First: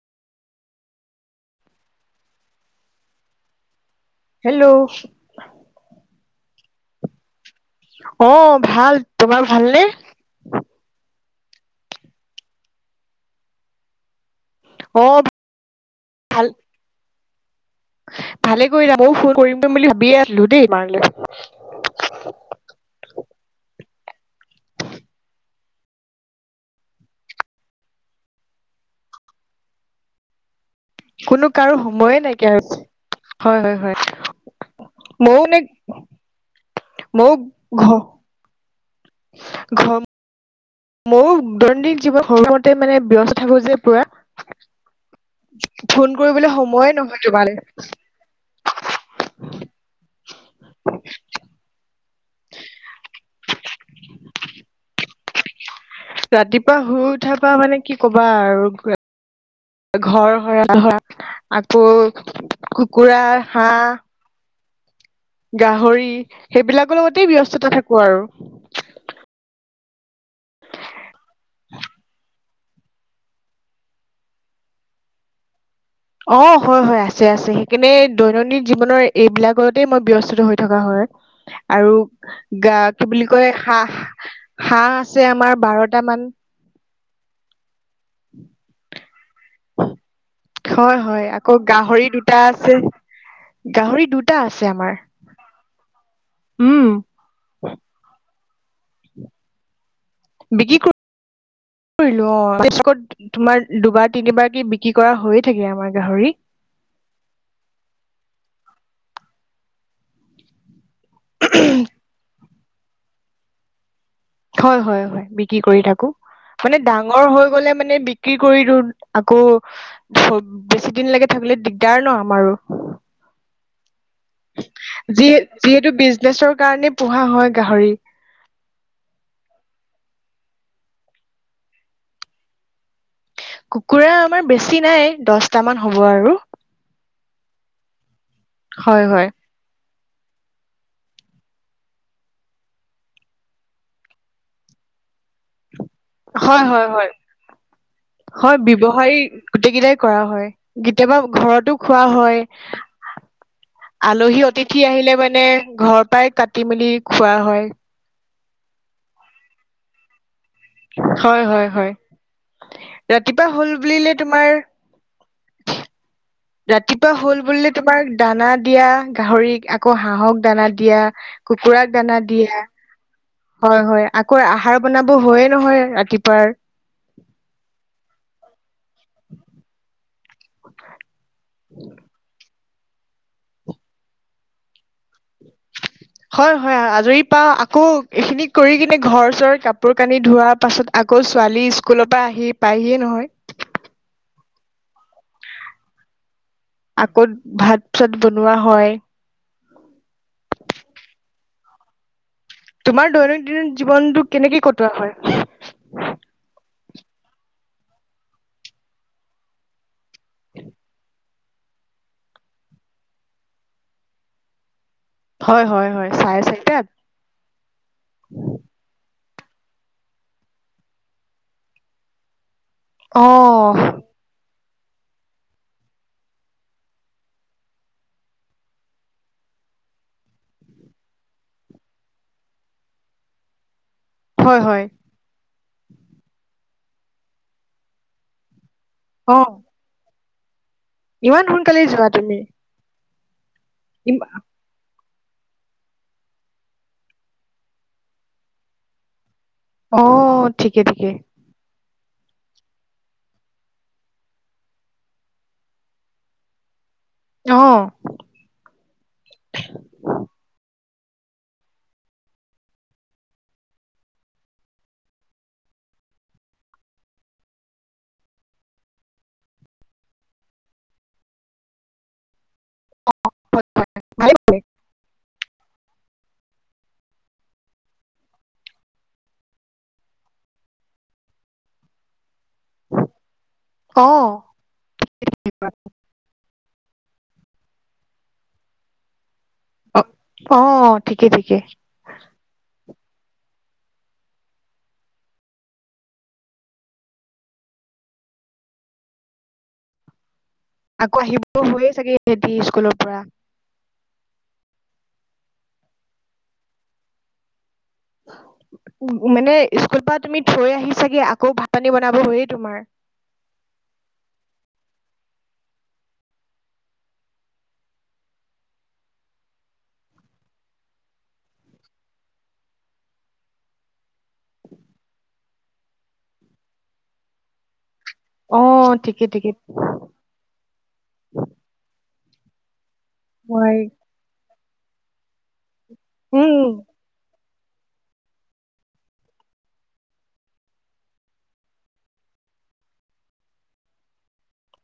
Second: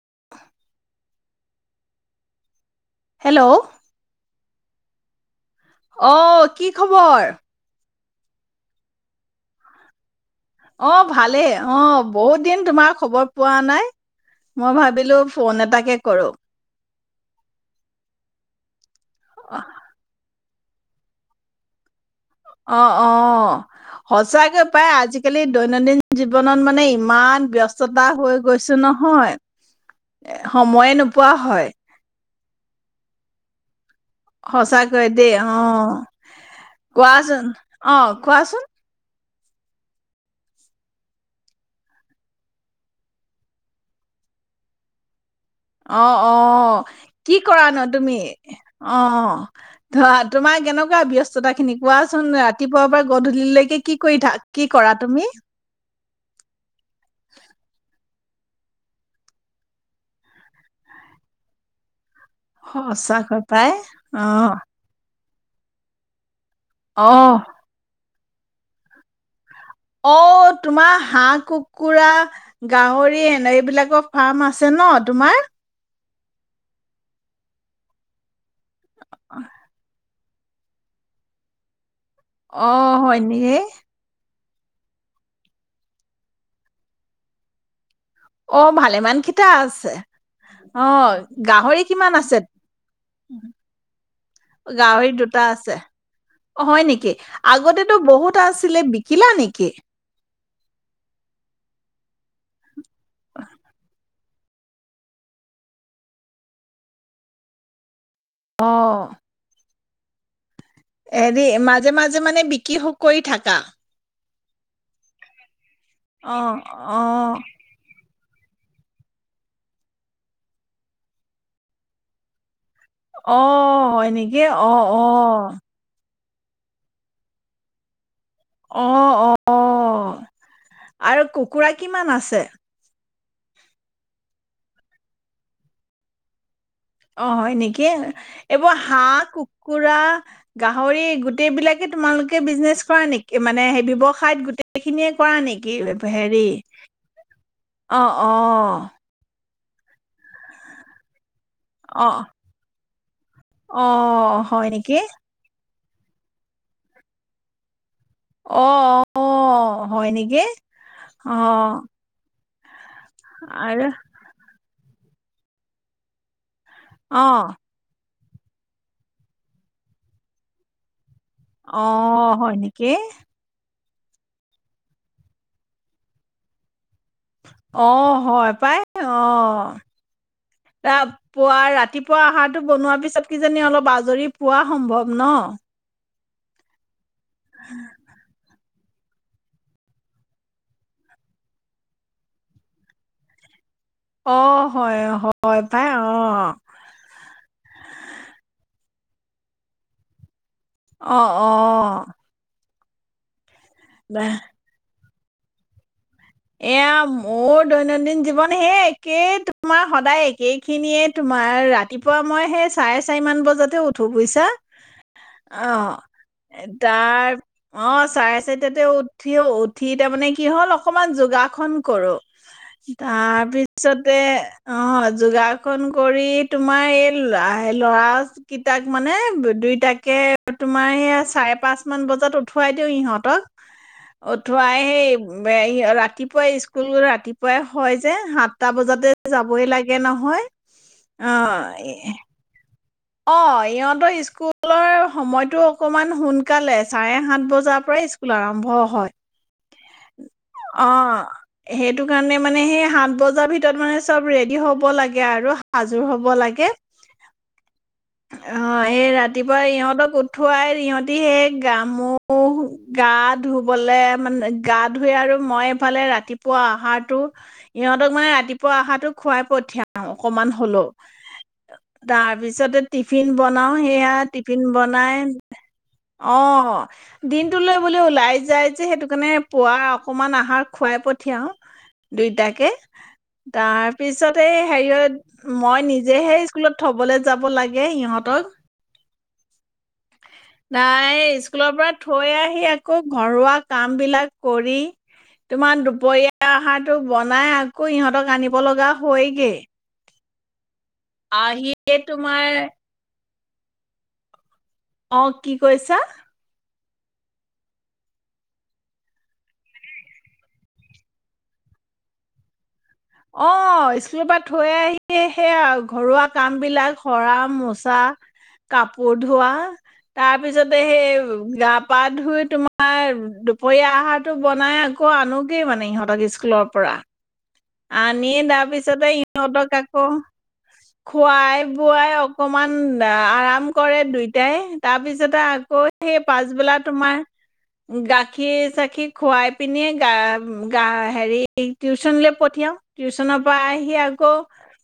[inaudible] Hello, hello, অঁ কি খবৰ? অ ভাল তোমাৰ ভালনে? অ ভালেই অ বহুত দিন তোমাৰ খবৰ পোৱা নাই। মই অ ভাবিলোঁ ফোন এটাকে কৰোঁ। ভালেই কৰিলা মই ও ফোন কৰিম কৰিম বুলি ভাবিয়ে আছিলোঁ।। লুডেই মাৰলে [inaudible] অ অ সঁচাকে পাই আজিকালি দৈনন্দিন জীৱনত মানে ইমান ব্যস্ততা হৈ গৈছো নহয়। এ কোনো কাৰো সময়ে নাইকিয়া হৈছে হয় হয় হয়। সঁচাকৈ দেই ময়ো অ। নে ময়ো কোৱাচোন ঘ অ কোৱাচোন? ঘ ময়ো দৈনন্দিন জীৱন ঘৰখনতে মানে ব্যস্ত হৈ যে পুৰা।। অ ফোন অ কৰিবলৈ সময়ে নহয় কি তোমালে কৰা ন তুমি অ ধৰা তোমাৰ কেনেকুৱা ব্যস্ততা খিনি কোৱা।। চোন ৰাতিপুৱা পৰা গধূলিলৈকে কি কৰি থা কি কৰা তুমি? ৰাতিপুৱা শুই উঠাৰ পৰা মানে কি কবা আৰু ঘৰ সৰা আকৌ।। কুকুৰা সঁচাকৈ পায়। হাঁহ অ গাহৰি।। সেইবিলাকৰ লগতেই অ', ব্যস্ততা থাকোঁ আৰু।। অ তোমাৰ হাঁহ, কুকুৰা।। গাহৰি এনে এইবিলাকৰ ফাৰ্ম আছে ন তোমাৰ? অ হয় হয় আছে আছে। সেইখিনি দৈনন্দিন।। জীৱনৰ এইবিলাকতেই মই ব্যস্তটো হৈ থকা হয়। আৰু গা অ', কি হয় বুলি কয়? নেকি? হাঁহ হাঁহ আছে আমাৰ বাৰটা মান। অ ভালেমান কেইটা আছে। অ হয় হয় আকৌ গাহৰি কিমান দুটা আছে? গাহৰি দুটা আছে আমাৰ গাহৰি দুটা আছে। উম হয় নেকি? আগতেতো বহুত টা আছিলে বিকিলা নেকি? বিক্ৰী কৰি--কৰিলো অ [unintelligible] ক'ত তোমাৰ দুবাৰ তিনিবাৰ কে বিক্ৰী কৰা হৈয়ে থাকে আমাৰ গাহৰি অ হেৰি মাজে মাজে মানে বি কিহ কৈ থাকা? হয় হয় হয় বিক্ৰী কৰি থাকো। অ', মানে ডাঙৰ অ', হৈ গ'লে মানে বিক কি কৰি দিউ, আকৌ--বেছি দিনলৈকে থাকিলে দিগদাৰ ন আমাৰো। অ হয় নেকি? ক্ৰী। অ অ নেছৰ কাৰণে পোহা হয় গাহৰি। অ অ--আৰু কুকুৰা কিমান আছে? কুকুৰা আমাৰ বেছি নাই দছটামান হ'ব আৰু অ হয় নেকি? এইবোৰ হয় হাঁহ, হয় কুকুৰা গাহৰি গোটেই বিলাকে তোমালোকে বিজনেছ কৰা নেকি? মানে সেই ব্যৱসায়ত গোটেই খিনিয়ে কৰা নেকি? হেৰি হয় হয় হয় অ অ হয় ব্যৱসায় গোটেই কেইটাই কৰা হয়। কেতিয়াবা ঘৰতো খোৱা হয়। অ অ আলহী হয় অতিথি নেকি আহিলে মানে ঘৰৰ পৰাই কাটি মেলি খোৱা হয়। অ অ হয় নেকি? অ হয়, হয়, হয়। ৰাতিপুৱা হ'ল আৰু বুলিলে তোমাৰ ৰাতিপুৱা অ হ'ল বুলি তোমাৰ দানা দিয়া গাহৰিক, আকৌ হাঁহক দানা দিয়া অ কুকুৰাক দানা দিয়া। হয় নেকি হয়, হয় আকৌ আহাৰ বনাব হয়য়ে নহয় ৰাতিপুৱাৰ। অ, হয় পাই অ। এয়া পুৱা, ৰাতিপুৱা অহাত ত, বনোৱাৰ পিছত কিজানি অলপ আজৰি পোৱা সম্ভৱ ন। হয়, হয় আজৰি বা, আকৌ এইখিনিক কৰি কিনে ঘৰ চৰ, কাপোৰ কানি ধোৱাৰ পাছত আকৌ, ছোৱালী স্কুলৰ পৰা আহি পায়হিয়ে নহয়। অ, হয় হয় পাই অ। আকৌ, ভাত-চাত বনোৱা হয়। অ অ। তোমাৰ দৈনন দিন। জীৱনটোক বাহ। কেনেকে কটোৱা হয়? এয়া, মোৰ দৈনন্দিন জীৱন সেই একে তোমাৰ সদায় একে খিনিয়ে তোমাৰ ৰাতিপুৱা মই সেই চাৰে চাৰিমান বজাতহে উঠো বুইছা। অ, হয় হয় হয় চাৰে চাৰিটাত তাৰ অ চাৰে চাৰি তাতে উত উঠিও উঠি তাৰমানে কি হ'ল আকৌ মান যোগাসন কৰোঁ। অ তাৰপিছতে অ যোগাসন কৰি, তোমাৰ এই লৰা কিতাক মানে দুইটাকে তোমাৰ সেইয়া চাৰে পাঁচ মান বজাত উঠোৱাই দিওঁ, ইহঁতক। হয় উটুৱাই হয় হে [unintelligible] ৰাতিপুৱাই স্কুল, ৰাতিপুৱাই হয় যে। এটা বজাতে অ যাবই লাগে নহয়। অ ইমান সোনকালেই যোৱা এ- তুমি? অ সিহঁতৰ ইম- স্কুলৰ সময়টো অকমান সোনকালে চাৰে সাত বজাৰ পৰা স্কুল আৰম্ভ হয়। অহ, ঠিকে অ ঠিকে। সেইটো কাৰণে মানে, সেই সাত বজাৰ ভিতৰত মানে চব ৰেডি হ'ব, লাগে আৰু সাজুৰ হ'ব লাগে। অ, এই ৰাতিপুৱা ইহঁতক উঠোৱাই ইহত সেই গা মু গা ধুবলে মানে গা ধুই আৰু মই এইফালে ৰাতিপুৱা আহাৰটো ইহঁতক মানে ৰাতিপুৱা আহাৰটো খুৱাই পঠিয়াও অকমান হলেও। তাৰ পিছত পিছতে টিফিন বনাওঁ। হয়। সেয়া ভালেই ভালেই। টিফিন বনাই অ, দিনটোলৈ বোলে ওলাই যাই যে সেইটো কাৰণে পোৱা অকমান আহাৰ খুৱাই পঠিয়াও দুইটাক। কে তাৰ অ পিছতে হেৰি, মই নিজেহে স্কুলত থবলৈ যাব লাগে সিহঁতক। অ নাই ঠিকে ঠিকে স্কুলৰ পৰা থৈ আহি আকৌ ঘৰুৱা কাম বিলাক কৰি তোমাৰ দুপৰীয়া আহাৰটো বনাই আকৌ ইহঁতক আনিব লগা হয়গেই। আকৌ আহিব হৈয়ে চাগে তোমাৰ সিহতি স্কুলৰ পৰা। অ কি কৈছা? মানে স্কুল পৰা তুমি থৈ আহিছাগে আকৌ ভাত পানী বনাব হয়য়ে তোমাৰ। অ স্কুলৰ পৰা থৈ আহিয়ে সেইয়া ঘৰুৱা কাম বিলাক সৰা মোচা কাপোৰ ধোৱা তাৰপিছতে সেই গা পা ধুই তোমাৰ দুপৰীয়া আহাৰটো বনাই আকৌ আনোগেই মানে ইহঁতক স্কুলৰ পৰা আনিয়ে অ তাৰপিছতে ঠিকে ঠিকে সিহঁতক আকৌ খোৱাই বোৱাই। অকমান। আৰাম মই কৰে দুইটাই। তাৰ পিছতে আকৌ সেই উম পাছবেলা তোমাৰ গাখীৰ চাখি খুৱাই পিনি গা গা হেৰি টিউচনলে। পঠিয়াও টিউশনৰ পৰা আহি আকৌ।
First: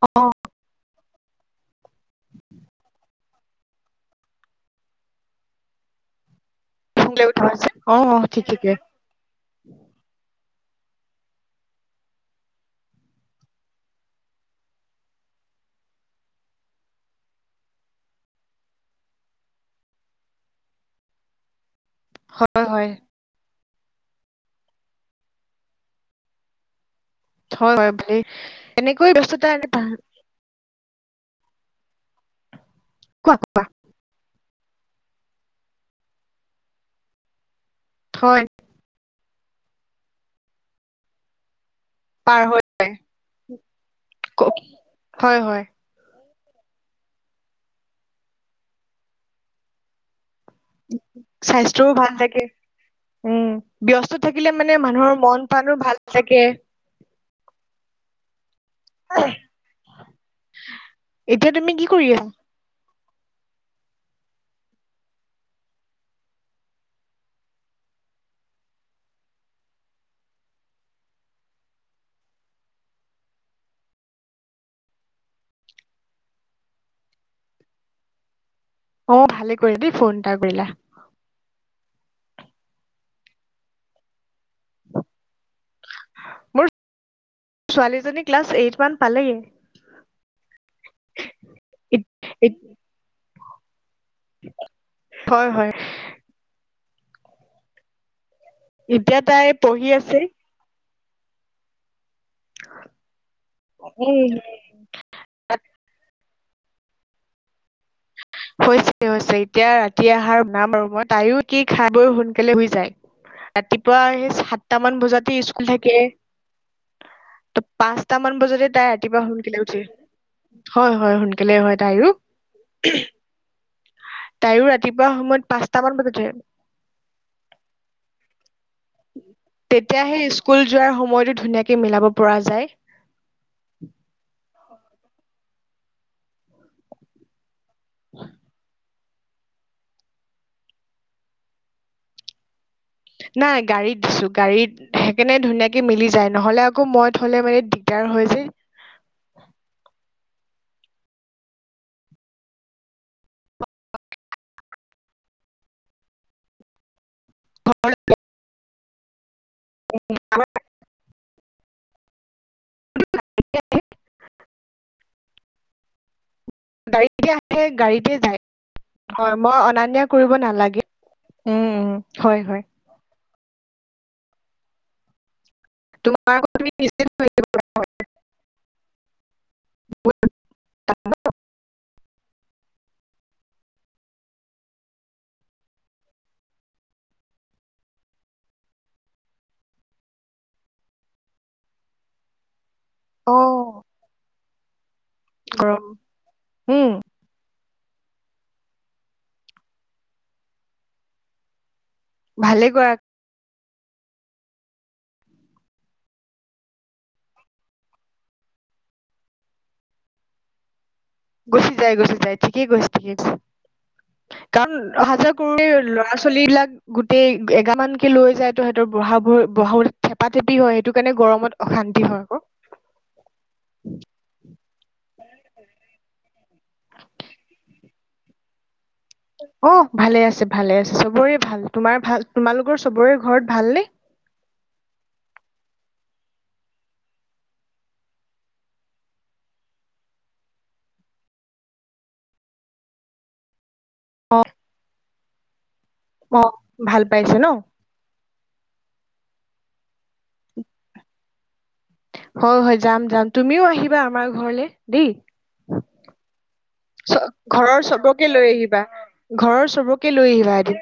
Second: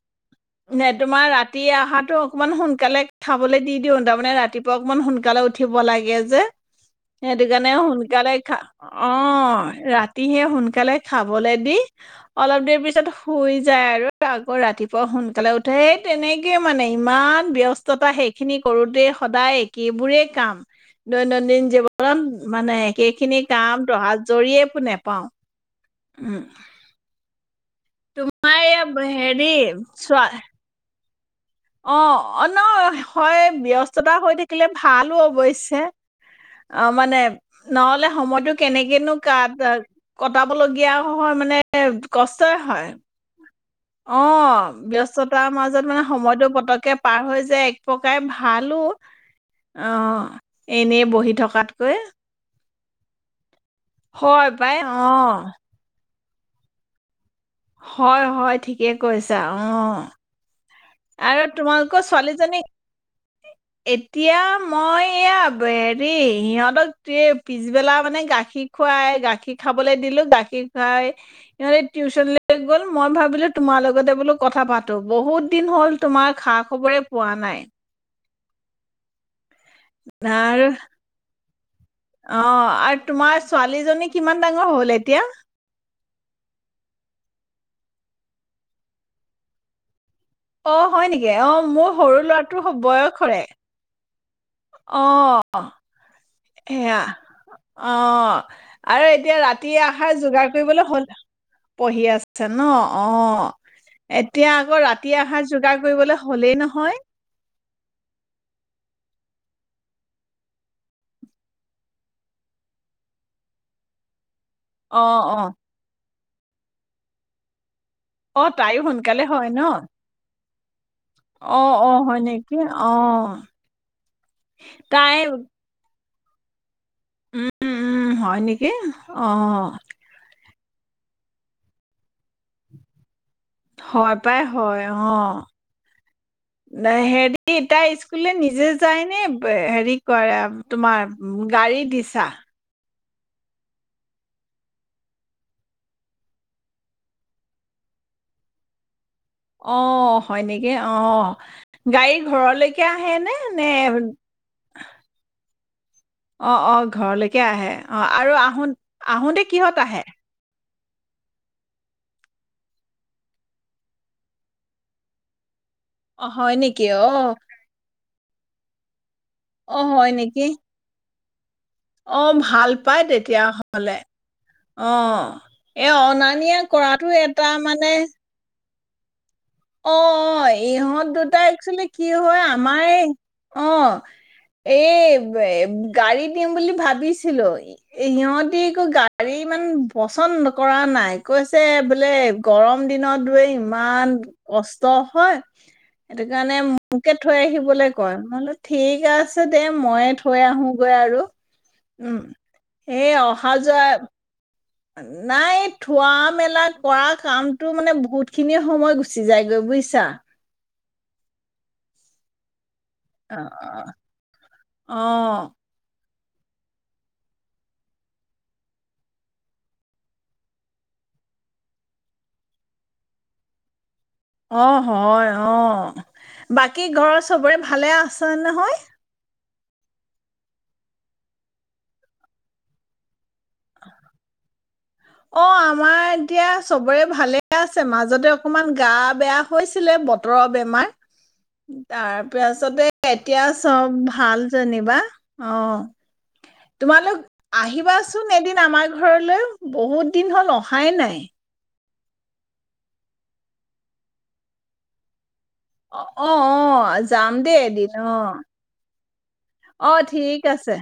অ নে তোমাৰ ৰাতি অহাটো অকনমান সোনকালে খাবলৈ দি দিও তাৰমানে ৰাতিপুৱা অকমান সোনকালে উঠিব লাগে যে। ভোক লাগি সেইটো ধৰিছে। কাৰণে অ অ সোনকালে ঠিক খা ঠিকে অ ৰাতিহে সোনকালে। সোনকালে খাবলে দি অলপ দেৰি পিছত শুই যায় আৰু আকৌ ৰাতিপুৱা সোনকালে উঠে এই তেনেকে মানে ইমান ব্যস্ততা সেইখিনি কৰোতে সদায় একেইবোৰে কাম দৈনন্দিন জীৱ। কাৰণ হয় মানে হয় সেই খিনি। কাম তহাত আজৰিয়ে নেপাও উম। হয় হয় বুলি তোমাৰ এই এনেকৈয় হেৰি ব্যস্ততা ভাল। চোৱা অ অ ন কোৱা হয় কোৱা ব্যস্ততা হৈ থাক। থাকিলে ভালো অৱশ্যে অ মানে নহ'লে হয় সময়তো কেনেকেনো। কাত কটাবলগীয়া হয় মানে। এ কষ্টই হয়। অ ক- হয় ব্যস্ততাৰ হয় মাজত মানে সময়টো। পতকে পাৰ হৈ যে এক প্ৰকাৰে ভালো আহ। স্বাস্থ্যও ভাল থাকে উম। ব্যস্ত হয় থাকিলে মানে পাই অ মানুহৰ মন পানো ভাল তাকে হয় হয় ঠিকে কৈছা আহ। আৰু এতিয়া তুমি কি তোমালোকৰ কৰি আছা ছোৱালীজনী। এতিয়া মই এইয়া হেৰি সিহঁতক পিছবেলা মানে গাখীৰ খুৱাই গাখীৰ খাবলৈ দিলো গাখীৰ খুৱাই সিহঁতে টিউচনলৈ গ'ল মই ভাবিলো তোমাৰ লগতে বোলো কথা পাতো বহুত [unintelligible] দিন হ'ল তোমাৰ খা-খবৰে পোৱা নাই। অ', ভালে। [unintelligible] দেই ফোন এটা আৰু কৰিলা। অ', আৰু তোমাৰ ছোৱালীজনী কিমান ডাঙৰ হ'ল এতিয়া? মো ছোৱালীজনী ক্লাছ এইটমান পালেই। অ', হয় নেকি? অ', মোৰ সৰু ল'ৰাটোৰ ইত- বয়সৰে। হয় অ'হ। হয় সেয়া, অ'। আৰু এতিয়া তাই ৰাতিৰ পঢ়ি আহাৰ আছে যোগাৰ কৰিবলৈ হ'ল। পঢ়ি আছে। ন, অ', উম এতিয়া আকৌ ৰাতি আহাৰ যোগাৰ কৰিবলৈ হ হলেই নহয়। হৈছে, হৈছে এতিয়া ৰাতি আহাৰ বনাম আৰু মই, তাইও কি খাই-বৈ সোনকালে শুই যায়। ৰাতিপুৱা সেই সা তামান অ', বজাতি অ', স্কুল থাকে। ত পাঁচটা মান অ', বজাতে তাইও তাই ৰাতিপুৱা হয় ন সোনকালে উঠে। হয়, হয় সোনকালে অ', হয় অ', তাইৰো। নেকি অ', তাইও ৰাতিপুৱা তাই সময়ত, পাঁচটা মান বজাত উ উম, উম, হয় নেকি? অ'। তেতিয়াহে স্কুল যোৱাৰ সময়তো ধুনীয়াকে মিলাব পৰা যায়। হয় পাই। হয় অ', ন হে তাই স্কুললে নিজে যাইনে? হেৰি কৰে তোমাৰ গাড়ী দিছা? নাই গাড়ীত দিছো। গাড়ীত সেইকাৰণনে ধুনীয়াকে মিলি যায়। নহলে আকৌ মই থলে মানে দিগদাৰ হয় যে। অহ হয় নেকি? অ', গাড়ী ঘৰলৈকে আহেনে? নে অ', অ', ঘৰলৈ কে আহে অ', আৰু আহো-আহোতে কিহত আহে? অ', হয় নেকি? গাড়ীতে অ'। আহে গাড়ীতে যায়। হয়, মই অ', অনা-নিয়া হয় কৰিব নেকি নালাগে। উম উম অ হয় হয় ভাল পাই দে তেতিয়া হ'লে অ এ অনা তোমাৰ আকৌ নিয়া তুমি কৰাতটো এটা মানে অ ইহঁত দুটা একচোৱেলি কি হয় আমাৰ এই অ এই গাড়ী দিম বুলি ভাবিছিলো ইিহঁতি একো গাড়ী ইমান পচন্দ কৰা নাই কৈছে বোলে গৰম দিনত অ বে ইমান হয় গৰম সেইটো কাৰণে উম মোকে থৈ আহিবলৈ কয় মইলো ঠিক আছে দে মইয়ে থৈ আহোগৈ আৰু ভালে কৰা- হাজাৰ নাই এই থোৱা মেলা কৰা কামটো মানে বহুতখিনি সময় গুচি যায়গৈ বুজিছা গুচি যায় গুচি যায় ঠিকেই কৈছে ঠিক কাৰণ অ হাজাৰ কো [unintelligible] লৰা চলিবিলাক গোটেই এগামানকে লৈ যায় তো সিহঁতৰ বহোৰ বহাব থেপা থেপি হয় সেইটো কাৰণে গৰমত অশান্তি হয় আকৌ অ হয় অ বাকী ঘৰৰ চবৰে ভালে আছে নহয় অ ভালে আছে ভালে আছে চবৰে ভাল তোমাৰ ভাল তোমালোকৰ চবৰে ঘৰত ভালনে অ আমাৰ এতিয়া চবৰে ভালে আছে মাজতে অকমান গা বেয়া হৈছিলে বতৰৰ বেমাৰ তাৰপাছতে এতিয়া চব ভাল যেনিবা অ ম ভাল তোমালোক পাইছে ন আহিবাচোন এদিন আমাৰ ঘৰলৈ বহুত দিন হ'ল অহাই নাই হয় হয় যাম যাম তুমিও আহিবা আমাৰ ঘৰলে দেই অ অ আহ চ যাম দেই ঘৰৰ এদিন অ চবকে লৈ আহিবা ঘৰৰ অহ চবকে লৈ ঠিক আহিবা আছে এদিন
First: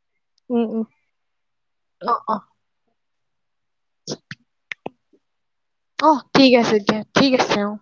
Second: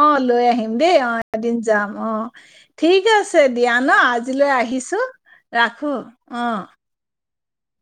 অ লৈ উম আহিম উম দেই অ এদিন যাম অ ঠিক আছে আছে দিয়া ন আজিলৈ আহিছো অ ঠিক আছে এতিয়া ঠিক আছে অ